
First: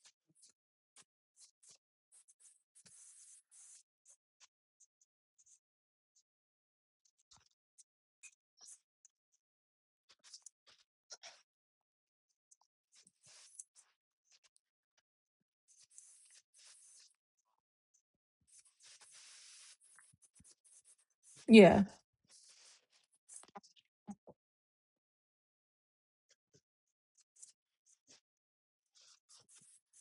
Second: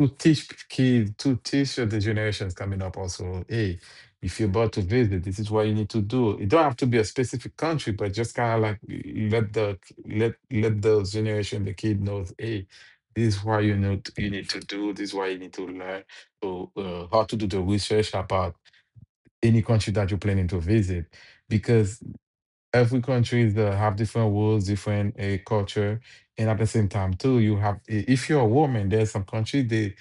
Speaker 1: to teach kids, to teach the generations coming up also, hey, if you're about to visit, this is what you need to do. It don't have to be a specific country, but just kind of like let the let the generation, the kid knows, hey, this is what you need to do. This is what you need to learn. So how to do the research about any country that you're planning to visit,
Speaker 2: Yeah.
Speaker 1: because every countries that have different rules, different culture, and at the same time too, you have if you're a woman, there's some countries they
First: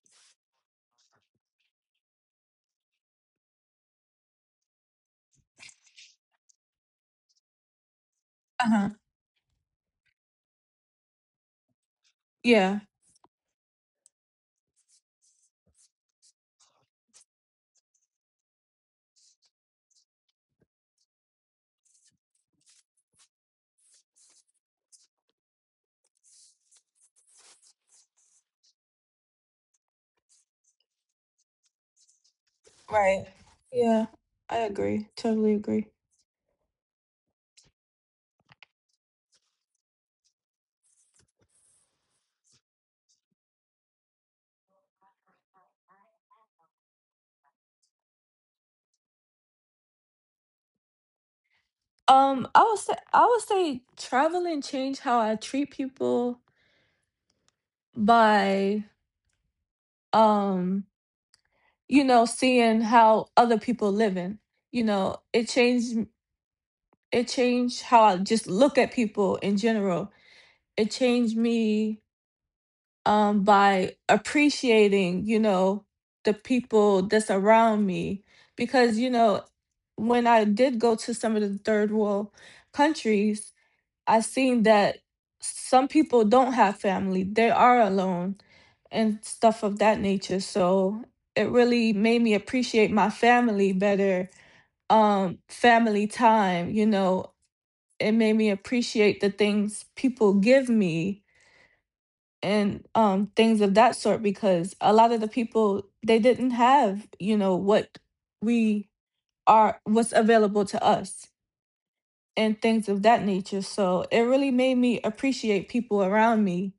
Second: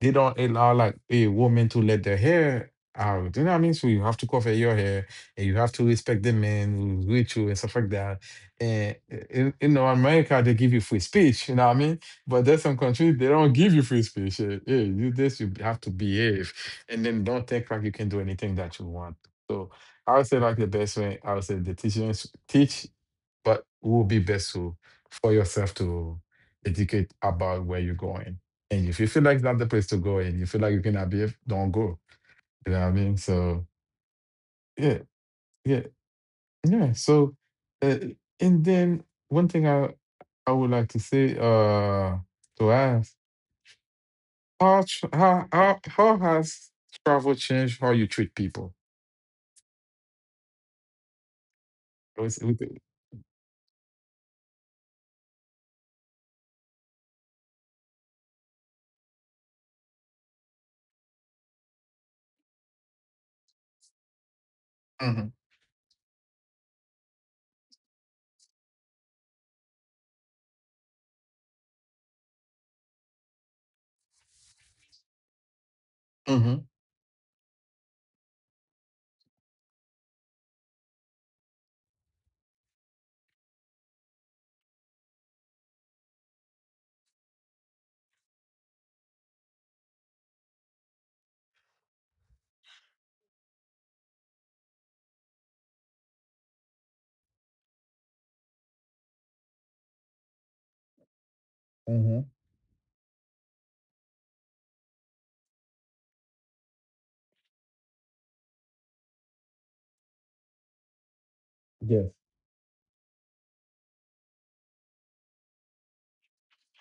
Speaker 1: they don't allow like a woman to let their hair out. You know what I mean? So you have to cover your hair, and you have to respect the men who's with you and stuff like that.
Speaker 2: Uh-huh.
Speaker 1: And in, you know, America they give you free speech. You know what I mean? But there's some
Speaker 2: Yeah.
Speaker 1: countries they don't give you free speech. Hey, you this you have to behave, and then don't think like you can do anything that you want. So, I would say like the best way, I would say the teachers teach, but will be best to for yourself to educate about where you're going. And if you feel like it's not the place to go and you feel like you cannot behave, don't go. You know what I mean?
Speaker 2: Right.
Speaker 1: So
Speaker 2: Yeah. I
Speaker 1: yeah,
Speaker 2: agree. Totally
Speaker 1: yeah,
Speaker 2: agree.
Speaker 1: yeah. So uh, and then one thing I would like to say to ask how has travel changed how you treat people? Was- was
Speaker 2: I would
Speaker 1: it-
Speaker 2: say traveling changed how I treat people by um, you know, seeing how other people living. You know,
Speaker 1: Mhm,
Speaker 2: it changed how I just look at people in general. It changed me by appreciating, you know, the
Speaker 1: mhm,
Speaker 2: people that's around me. Because, you know, when I did go to some of the third world countries, I seen that some people don't have family, they are alone and stuff of that nature. So it really made me appreciate my family better, family time, you know, it made me appreciate the things people give me
Speaker 1: mhm.
Speaker 2: and things of that sort, because a lot of the people they didn't have, you know, what we are what's available to us,
Speaker 1: Yes.
Speaker 2: and things of that nature. So it really made me appreciate people around me.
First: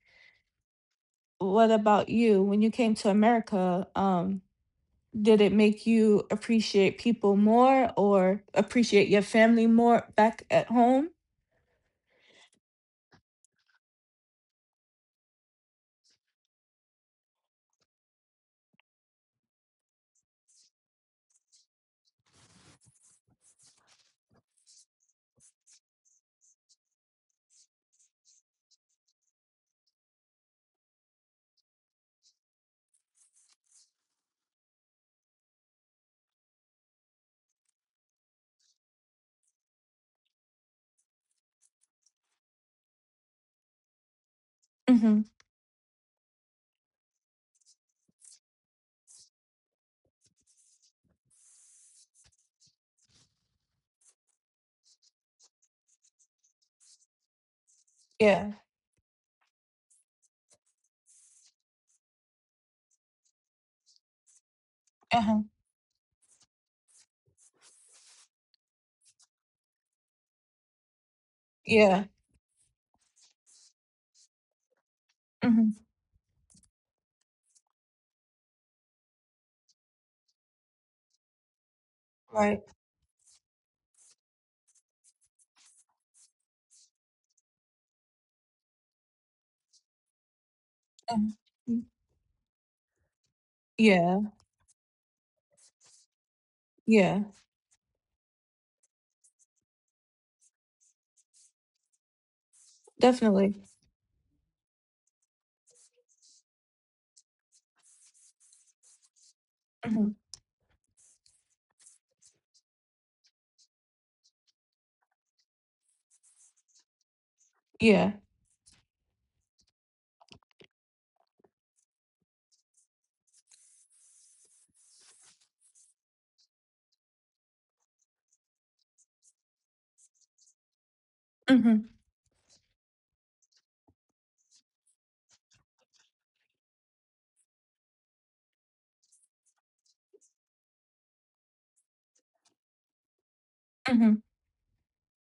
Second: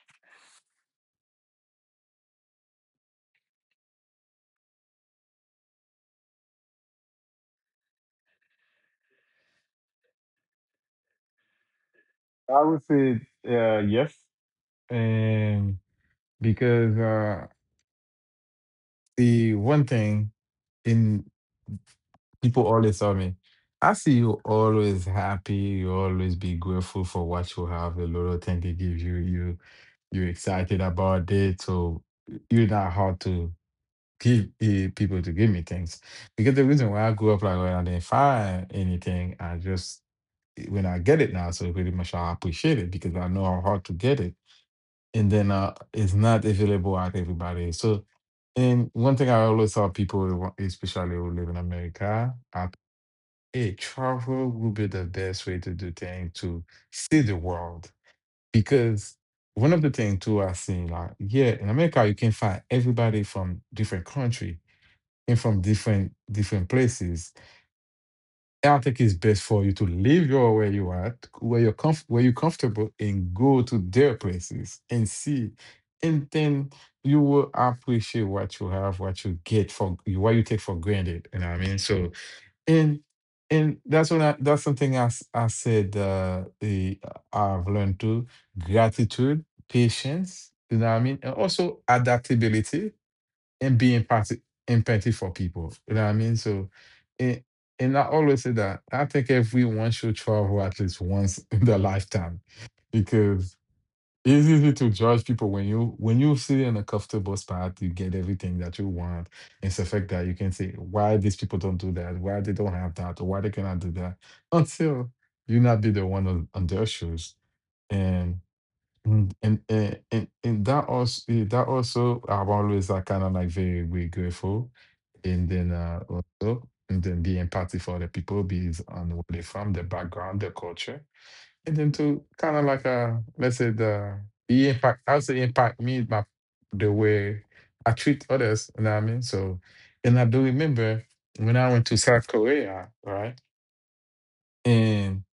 Speaker 2: What about you, when you came to America, um, did it make you appreciate people more or appreciate your family more back at home?
Speaker 1: I would say yes, and because the one thing in people always tell me, I see you always happy. You always be grateful for what you have. The little thing they give you, you're excited about it. So you're not hard to give people to give me things because the reason why I grew up like when I didn't find anything, I just when I get it now, so pretty much I appreciate it because I know how hard to get it.
Speaker 2: Mm-hmm.
Speaker 1: And then it's not available at everybody. So, and one thing I always tell people, especially who live in America, at a travel will be the best way to do things to see the world
Speaker 2: Yeah.
Speaker 1: because one of the things too I seen like yeah in America you can find everybody from different country and
Speaker 2: Uh-huh.
Speaker 1: from different places. I think it's best for you to leave your where you are,
Speaker 2: Yeah.
Speaker 1: where you're comfortable, and go to their places and see,
Speaker 2: Mm-hmm.
Speaker 1: and then you will appreciate what you have, what you get for what you take for granted. You know what I mean? So
Speaker 2: Right.
Speaker 1: and and that's that's something I said I've learned too: gratitude, patience. You know what I mean? And
Speaker 2: Mhm.
Speaker 1: also adaptability and be
Speaker 2: Yeah.
Speaker 1: empathy, empathy for people. You know what I mean? So,
Speaker 2: Yeah,
Speaker 1: and, and I always say that I think everyone should travel at least once *laughs* in their lifetime
Speaker 2: definitely.
Speaker 1: because it's easy to judge people when you sit in a comfortable spot, you get everything that you want. It's a fact
Speaker 2: Mhm.
Speaker 1: that you can say why these people don't do that, why they don't have that, or why they cannot do that until you not be the one on their shoes.
Speaker 2: Yeah.
Speaker 1: And. Mm, and that also I'm always like kind of like very grateful, and then also and then be empathy for the people, be on where they from, their background, their culture, and
Speaker 2: Mhm.
Speaker 1: then to kind of like let's say the impact also impact me by the way I treat others. You know what I mean? So, and I do remember when I went to South Korea, right,
Speaker 2: Mhm.
Speaker 1: and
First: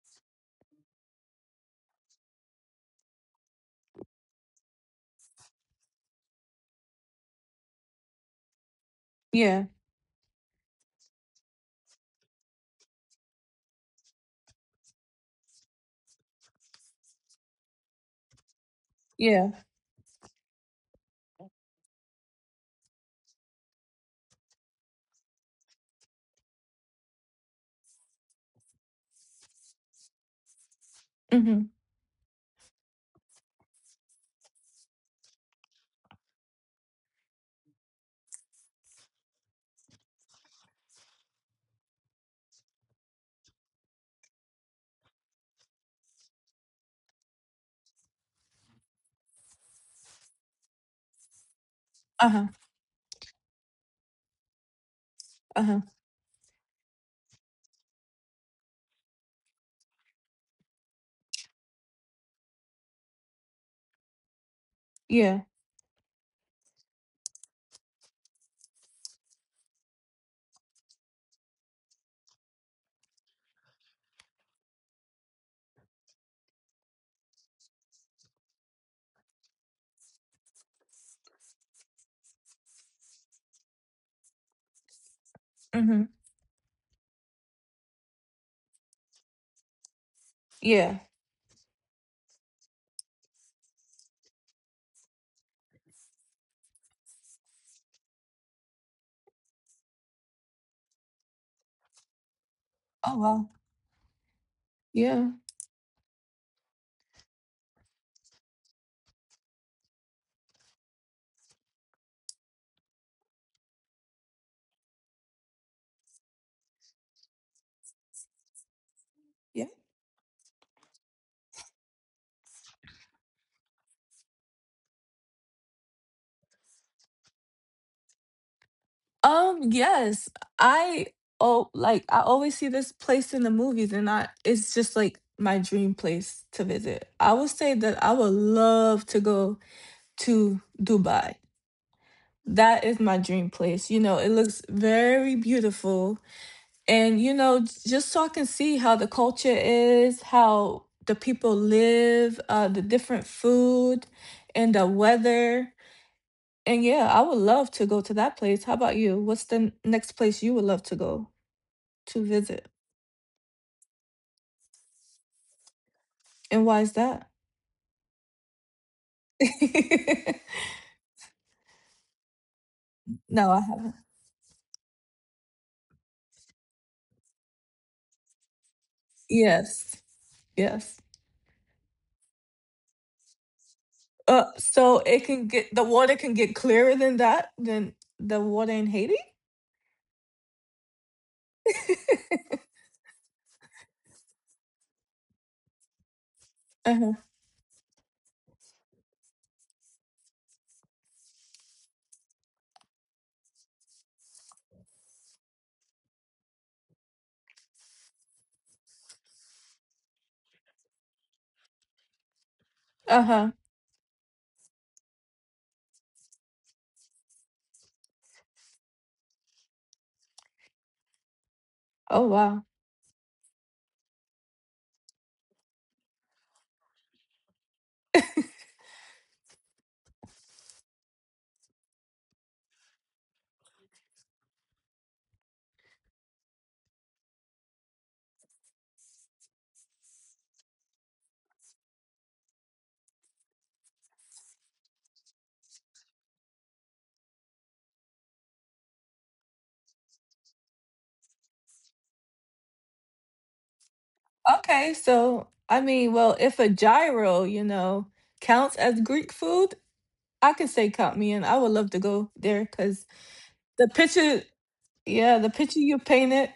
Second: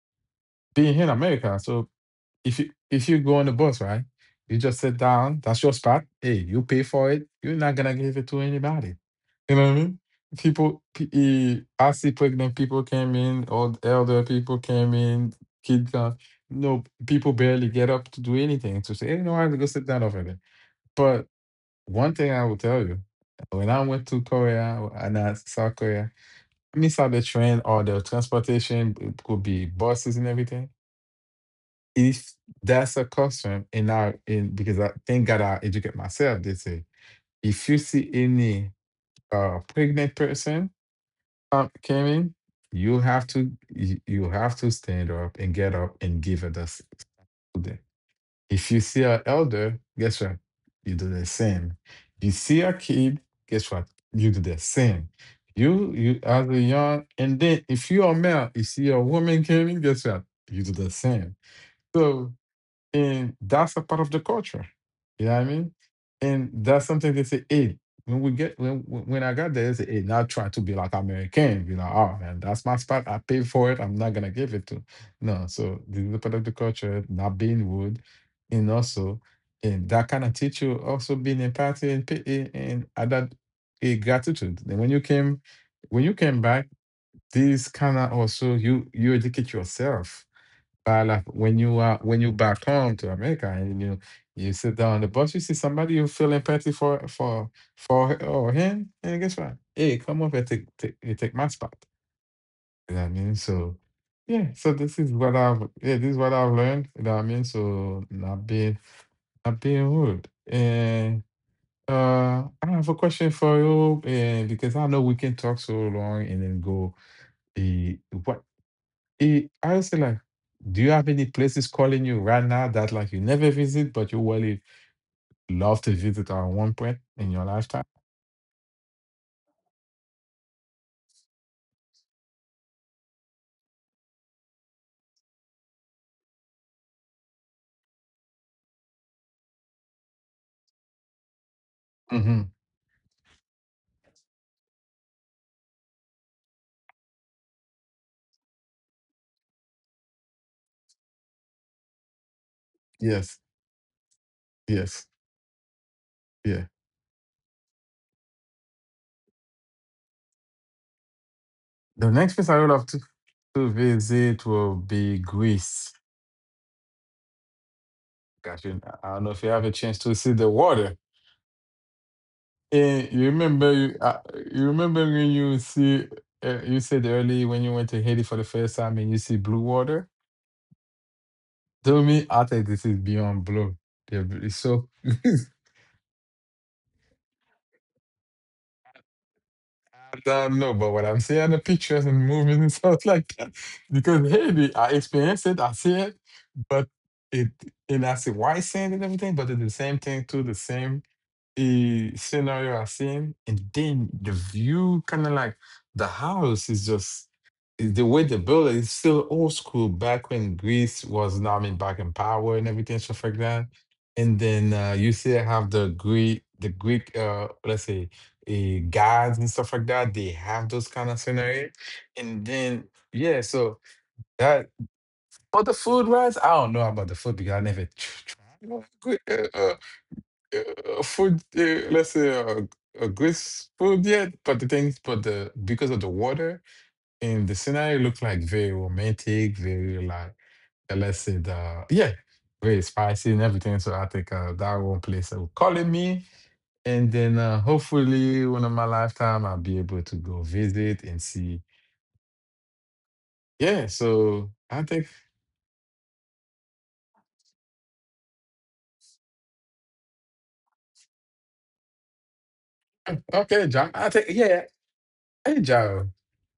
Speaker 1: being here in America. So if you go on the bus, right? You just sit down. That's your spot. Hey, you pay for it. You're not gonna give it to anybody. You know
Speaker 2: Yeah.
Speaker 1: what I mean? I see pregnant people came in, old elder people came in, kids. Come. No, people barely get up to do anything. To say, hey, you know, I
Speaker 2: Yeah.
Speaker 1: have to go sit down over there. But one thing I will tell you, when I went to Korea and I South Korea, I mean, saw the train or the transportation. It could be buses and everything
Speaker 2: Mhm.
Speaker 1: if that's a custom in our in because I thank God I educate myself, they say if you see any pregnant person came in, you have to you have to stand up and get up and give her the food. If you see an elder, guess what? You do the same. You
Speaker 2: Uh-huh.
Speaker 1: see a kid, guess what? You do the same.
Speaker 2: Uh-huh.
Speaker 1: You as a young and then if you are male, you see a woman came in, guess what? You do the same. So. And that's a part of the culture. You know what
Speaker 2: Yeah.
Speaker 1: I mean? And that's something they say, hey, when we get when I got there, they say, hey, not try to be like American, be like, oh man, that's my spot. I paid for it. I'm not gonna give it to. No, so this is a part of the culture, not being rude, and also and that kind of teach you also being empathy and add that a gratitude. And when
Speaker 2: Mhm.
Speaker 1: you came back, this kind of also you educate yourself
Speaker 2: Yeah.
Speaker 1: but like when you back home to America and you sit down on the bus, you see somebody you feeling petty for for her or him, and guess what? Hey, come over and you take my spot. You know what I
Speaker 2: Oh
Speaker 1: mean?
Speaker 2: wow.
Speaker 1: So
Speaker 2: Yeah.
Speaker 1: yeah, this is what I've learned. You know what I mean? So not being rude. And I have a question for you, and because I know we can talk so long and then go the what
Speaker 2: Yeah.
Speaker 1: I would say like, do you have any places calling you right now that like you never visit, but you really love to visit at one point in your lifetime?
Speaker 2: Um, yes. I, oh, like I always see this place in the movies, and I, it's just like my dream place to visit. I would say that I would love to go to Dubai.
Speaker 1: Hmm
Speaker 2: That is my dream place. You know, it looks very beautiful. And you know, just so I can see how the culture is, how the people live, uh, the different
Speaker 1: Yes,
Speaker 2: food and the
Speaker 1: yes,
Speaker 2: weather.
Speaker 1: yeah.
Speaker 2: And yeah, I would love to go to that place. How about you? What's the next place you would love to go
Speaker 1: The
Speaker 2: to
Speaker 1: next place I
Speaker 2: visit?
Speaker 1: would love to visit will be Greece.
Speaker 2: And why is that?
Speaker 1: Gosh, I don't know if you have a chance to
Speaker 2: *laughs*
Speaker 1: see the water. Eh, you
Speaker 2: No, I
Speaker 1: remember you,
Speaker 2: haven't.
Speaker 1: uh, you remember when you see you said earlier when you went to Haiti for the first time and you see blue
Speaker 2: Yes.
Speaker 1: water?
Speaker 2: Yes.
Speaker 1: To me, I think this is beyond blue. They're b-
Speaker 2: Uh,
Speaker 1: so
Speaker 2: so
Speaker 1: *laughs* I
Speaker 2: it can get, the water can get clearer than that, than the water in Haiti?
Speaker 1: don't know, but what I'm seeing the pictures and movies and *laughs* stuff like that, because Haiti, I experienced it, I see it, but
Speaker 2: Uh-huh.
Speaker 1: it and I see white sand and everything, but it's the same thing too, the same. The scenario I've seen, and then the view, kind of like the house, is just is the way they built it is still old school. Back when Greece was, not I mean, back in power and everything stuff like
Speaker 2: Uh-huh.
Speaker 1: that. And then you still have the Greek, let's say, gods and stuff like that. They have those kind of scenario,
Speaker 2: Oh
Speaker 1: and
Speaker 2: wow.
Speaker 1: then yeah, so that. But the food, wise, I don't know about the food because I never tried food, let's say a good food yet, but the things, but the because of the water and the scenery look like very romantic, very like let's say the yeah, very spicy and everything. So I think that one place that will calling me, and then hopefully one of my lifetime I'll be able to go visit and see. Yeah, so I
Speaker 2: Okay,
Speaker 1: think
Speaker 2: so I mean, well, if a gyro, you know, counts as Greek food, I could say count me in. I would love to go there because
Speaker 1: okay, John.
Speaker 2: the
Speaker 1: I think
Speaker 2: picture,
Speaker 1: yeah. Yeah.
Speaker 2: yeah,
Speaker 1: Hey, John.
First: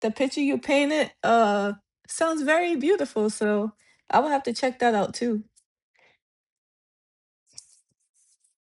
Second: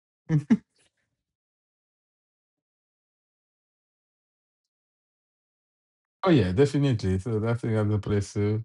Speaker 2: the picture you painted, sounds very beautiful. So I would have to check that out too.
Speaker 1: Oh yeah, definitely. So that's another place too,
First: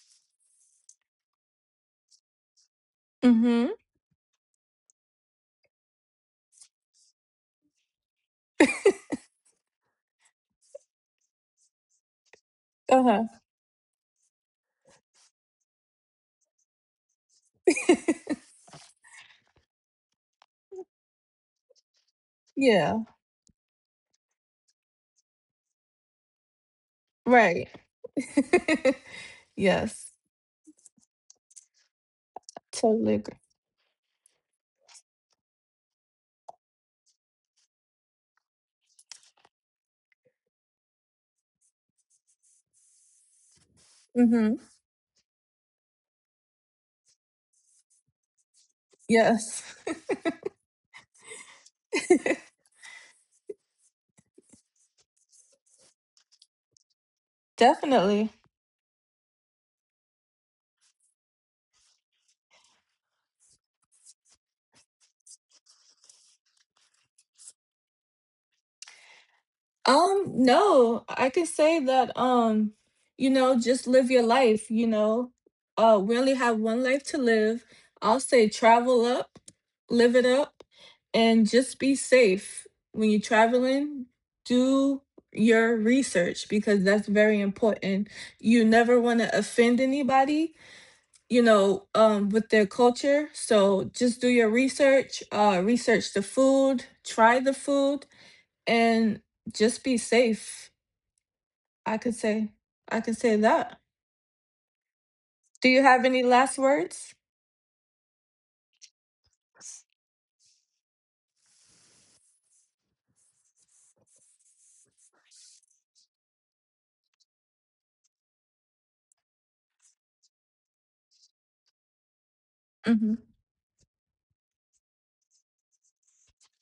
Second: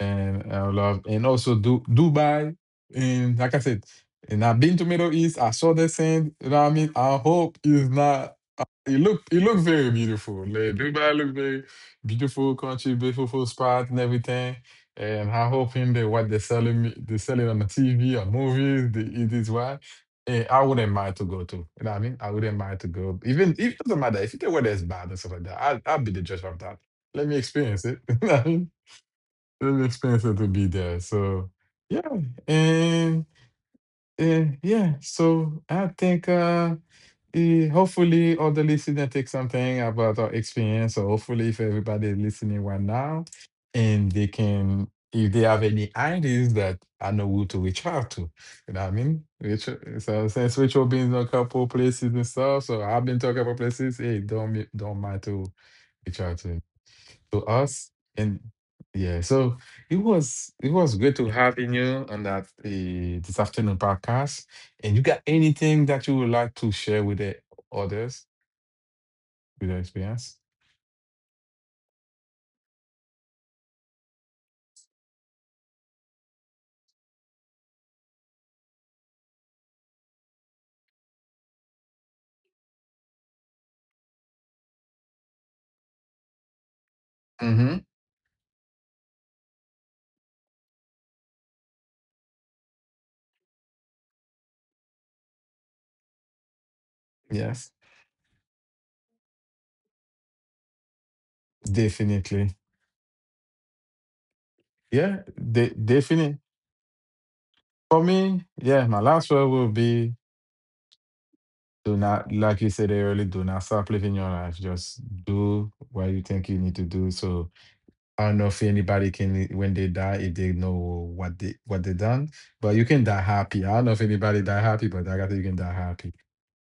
Speaker 1: and I love, and also Dubai. And like I
Speaker 2: Mm-hmm.
Speaker 1: said, and I've been to Middle East. I saw the sand. You know what I mean? I hope it's not. It look very beautiful. Like Dubai look very beautiful country,
Speaker 2: Uh-huh.
Speaker 1: beautiful spot and everything. And I hope in the what they're selling me, they sell it on the TV or movies. They, it is why. I wouldn't mind to go to. You know what I mean? I wouldn't mind to
Speaker 2: Yeah.
Speaker 1: go. Even if it doesn't matter if the weather is bad and stuff like that. I'll be the judge of that, let me
Speaker 2: Right.
Speaker 1: experience it. *laughs* Let
Speaker 2: *laughs*
Speaker 1: me
Speaker 2: Yes.
Speaker 1: experience it to be there. So yeah,
Speaker 2: Totally
Speaker 1: and
Speaker 2: agree.
Speaker 1: uh, yeah, so I think hopefully all the listeners take something about our experience. So hopefully, if everybody is listening right now, and they
Speaker 2: Mm-hmm.
Speaker 1: can, if they have any ideas that I know who to reach out to, you know what I mean?
Speaker 2: Yes.
Speaker 1: Which so since which will be in a couple places and stuff, so I've been to a couple places. Hey, don't mind to reach out to
Speaker 2: *laughs*
Speaker 1: us
Speaker 2: Definitely.
Speaker 1: and yeah so it was good to having you on that this afternoon podcast, and you got anything that you would like to share with the others with your experience.
Speaker 2: No, I can say that, you know, just live your life, you know. We only have one life to live. I'll say travel up, live it up, and just be safe. When you're traveling, do your research, because that's very
Speaker 1: Mm-hmm.
Speaker 2: important. You never want to offend anybody, you know, with their culture. So just do your research, research the food, try the
Speaker 1: Yes.
Speaker 2: food, and just be safe. I could say,
Speaker 1: Definitely.
Speaker 2: I could say that.
Speaker 1: Yeah.
Speaker 2: Do you have any
Speaker 1: Definitely
Speaker 2: last words?
Speaker 1: for me. Yeah, my last word will be do not, like you said earlier, do not stop living your life, just do what you think you need to do. So I don't know if anybody can when they die if they know what they done, but you can die
Speaker 2: Hmm.
Speaker 1: happy. I don't know if anybody die happy, but like I got you can die happy.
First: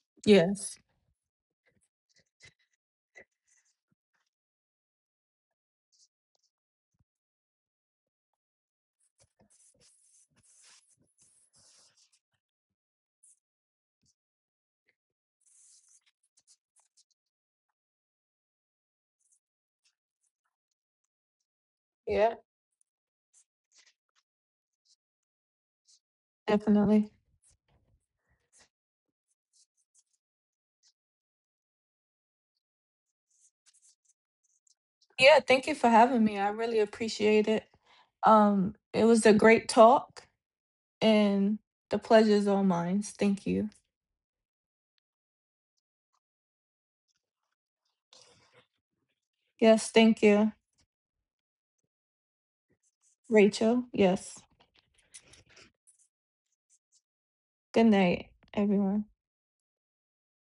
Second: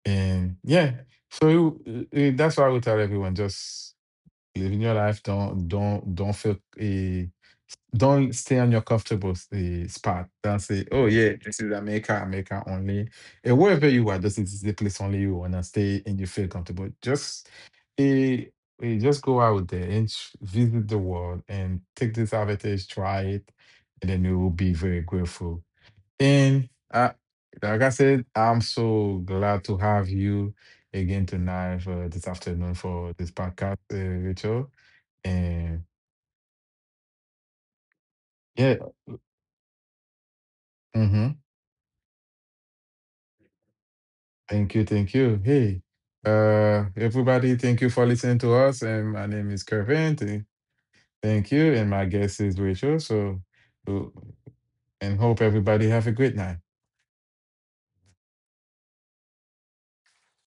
Speaker 1: And
Speaker 2: Yes.
Speaker 1: yeah, so that's why I would tell everyone just living your life. Don't feel don't stay on your comfortable spot. Don't say, oh yeah, this is America, America only. And wherever you are, this is the place only you wanna stay and you feel comfortable. Just eh, just go out there and visit the world and take this
Speaker 2: Yeah,
Speaker 1: advantage, try it, and then you will be very grateful. And
Speaker 2: definitely.
Speaker 1: like I said, I'm so glad to have you again tonight for this afternoon for this podcast, Rachel.
Speaker 2: Yeah, thank you
Speaker 1: And
Speaker 2: for having me. I really appreciate it.
Speaker 1: yeah,
Speaker 2: It was a great talk,
Speaker 1: mhm.
Speaker 2: and the pleasure's all mine. Thank you.
Speaker 1: Thank you, thank you. Hey, everybody, thank you for listening to us. And my name is
Speaker 2: Yes,
Speaker 1: Kervin.
Speaker 2: thank you,
Speaker 1: Thank you, and my guest is Rachel. So,
Speaker 2: Rachel.
Speaker 1: uh,
Speaker 2: Yes.
Speaker 1: and hope everybody have a great night.
Speaker 2: Good night, everyone.